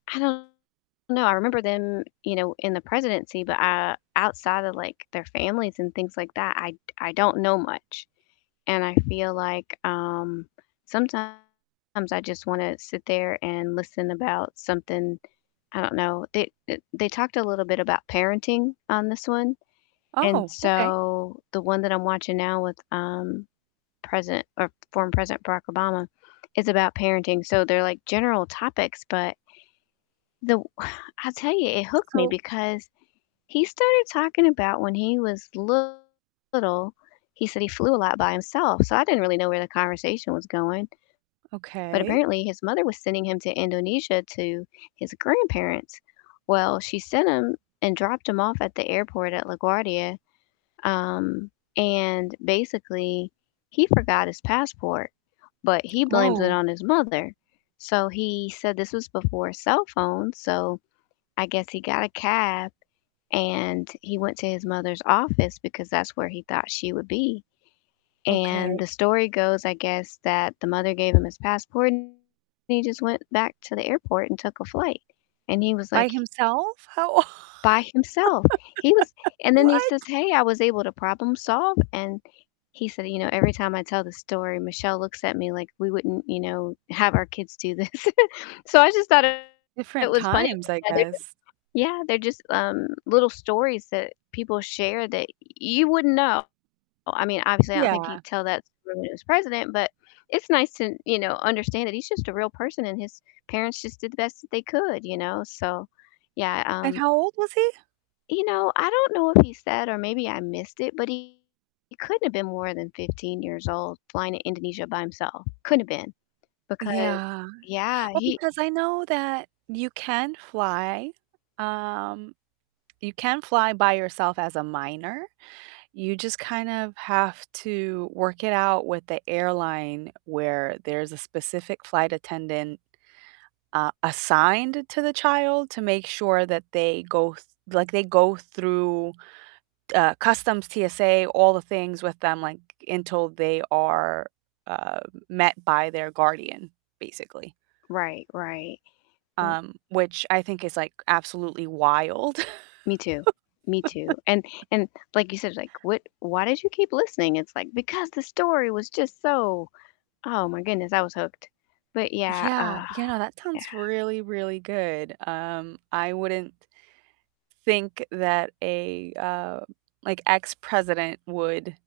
I don't know, I remember them, you know, in the presidency, but, uh, outside of, like, their families and things like that, I d I don't know much. And I feel like, um, sometimes I just wanna sit there and listen about something, I don't know they, e they talked a little bit about parenting on this one, and Oh, okay. so the one that I'm watching now with, um, President or former President Barack Obama is about parenting. So they're like general topics, but the I tell you, it hooked me So because he started talking about when he was little, he said he flew a lot by himself, so I didn't really know where the conversation was going but Okay. apparently his mother was sending him to Indonesia to his grandparents. Well, she sent him and dropped him off at the airport at LaGuardia, um, and basically, he forgot his passport, but he blames it Oh. on his mother. So he said this was before cell phones, so I guess he got a cab and he went to his mother's office because that's where he thought she would be. And Okay. the story goes, I guess, that the mother gave him his passport and he just went back to the airport and took a flight, and he was By like himself? How o by himself. He was and then he says, What? "Hey, I was able to problem solve," and he said, "You know, every time I tell the story, Michelle looks at me like we wouldn't, you know, have our kids do this." So I just thought it Different was funny, times, I that they're just guess. yeah, they're just, um, little stories that people share that you wouldn't know. I mean, obviously I don't think Yeah. he'd tell that story when he was president, but it's nice to, you know, understand that he's just a real person and his parents just did the best that they could, you know? So yeah, And um how old was he? you know, I don't know if he said, or maybe I missed it, but he couldn't have been more than 15 years old flying to Indonesia by himself, couldn't have been because Yeah. yeah, Well, he because I know that you can fly, um you can fly by yourself as a minor, you just kind of have to work it out with the airline where there's a specific flight attendant, uh, assigned to the child to make sure that they go th like, they go through, uh, customs, TSA, all the things with them, like, until they are, uh, met by their guardian, basically. Right, right, w Um, which I think is, like, absolutely wild. Me too, me too, and and, like you said, like, "What why did you keep listening?" It's like, "Because the story was just so" oh my goodness, I was hooked. But yeah, Yeah, uh yeah, no, that yeah. sounds really, really good. Um, I wouldn't think that a, uh, like, ex-president would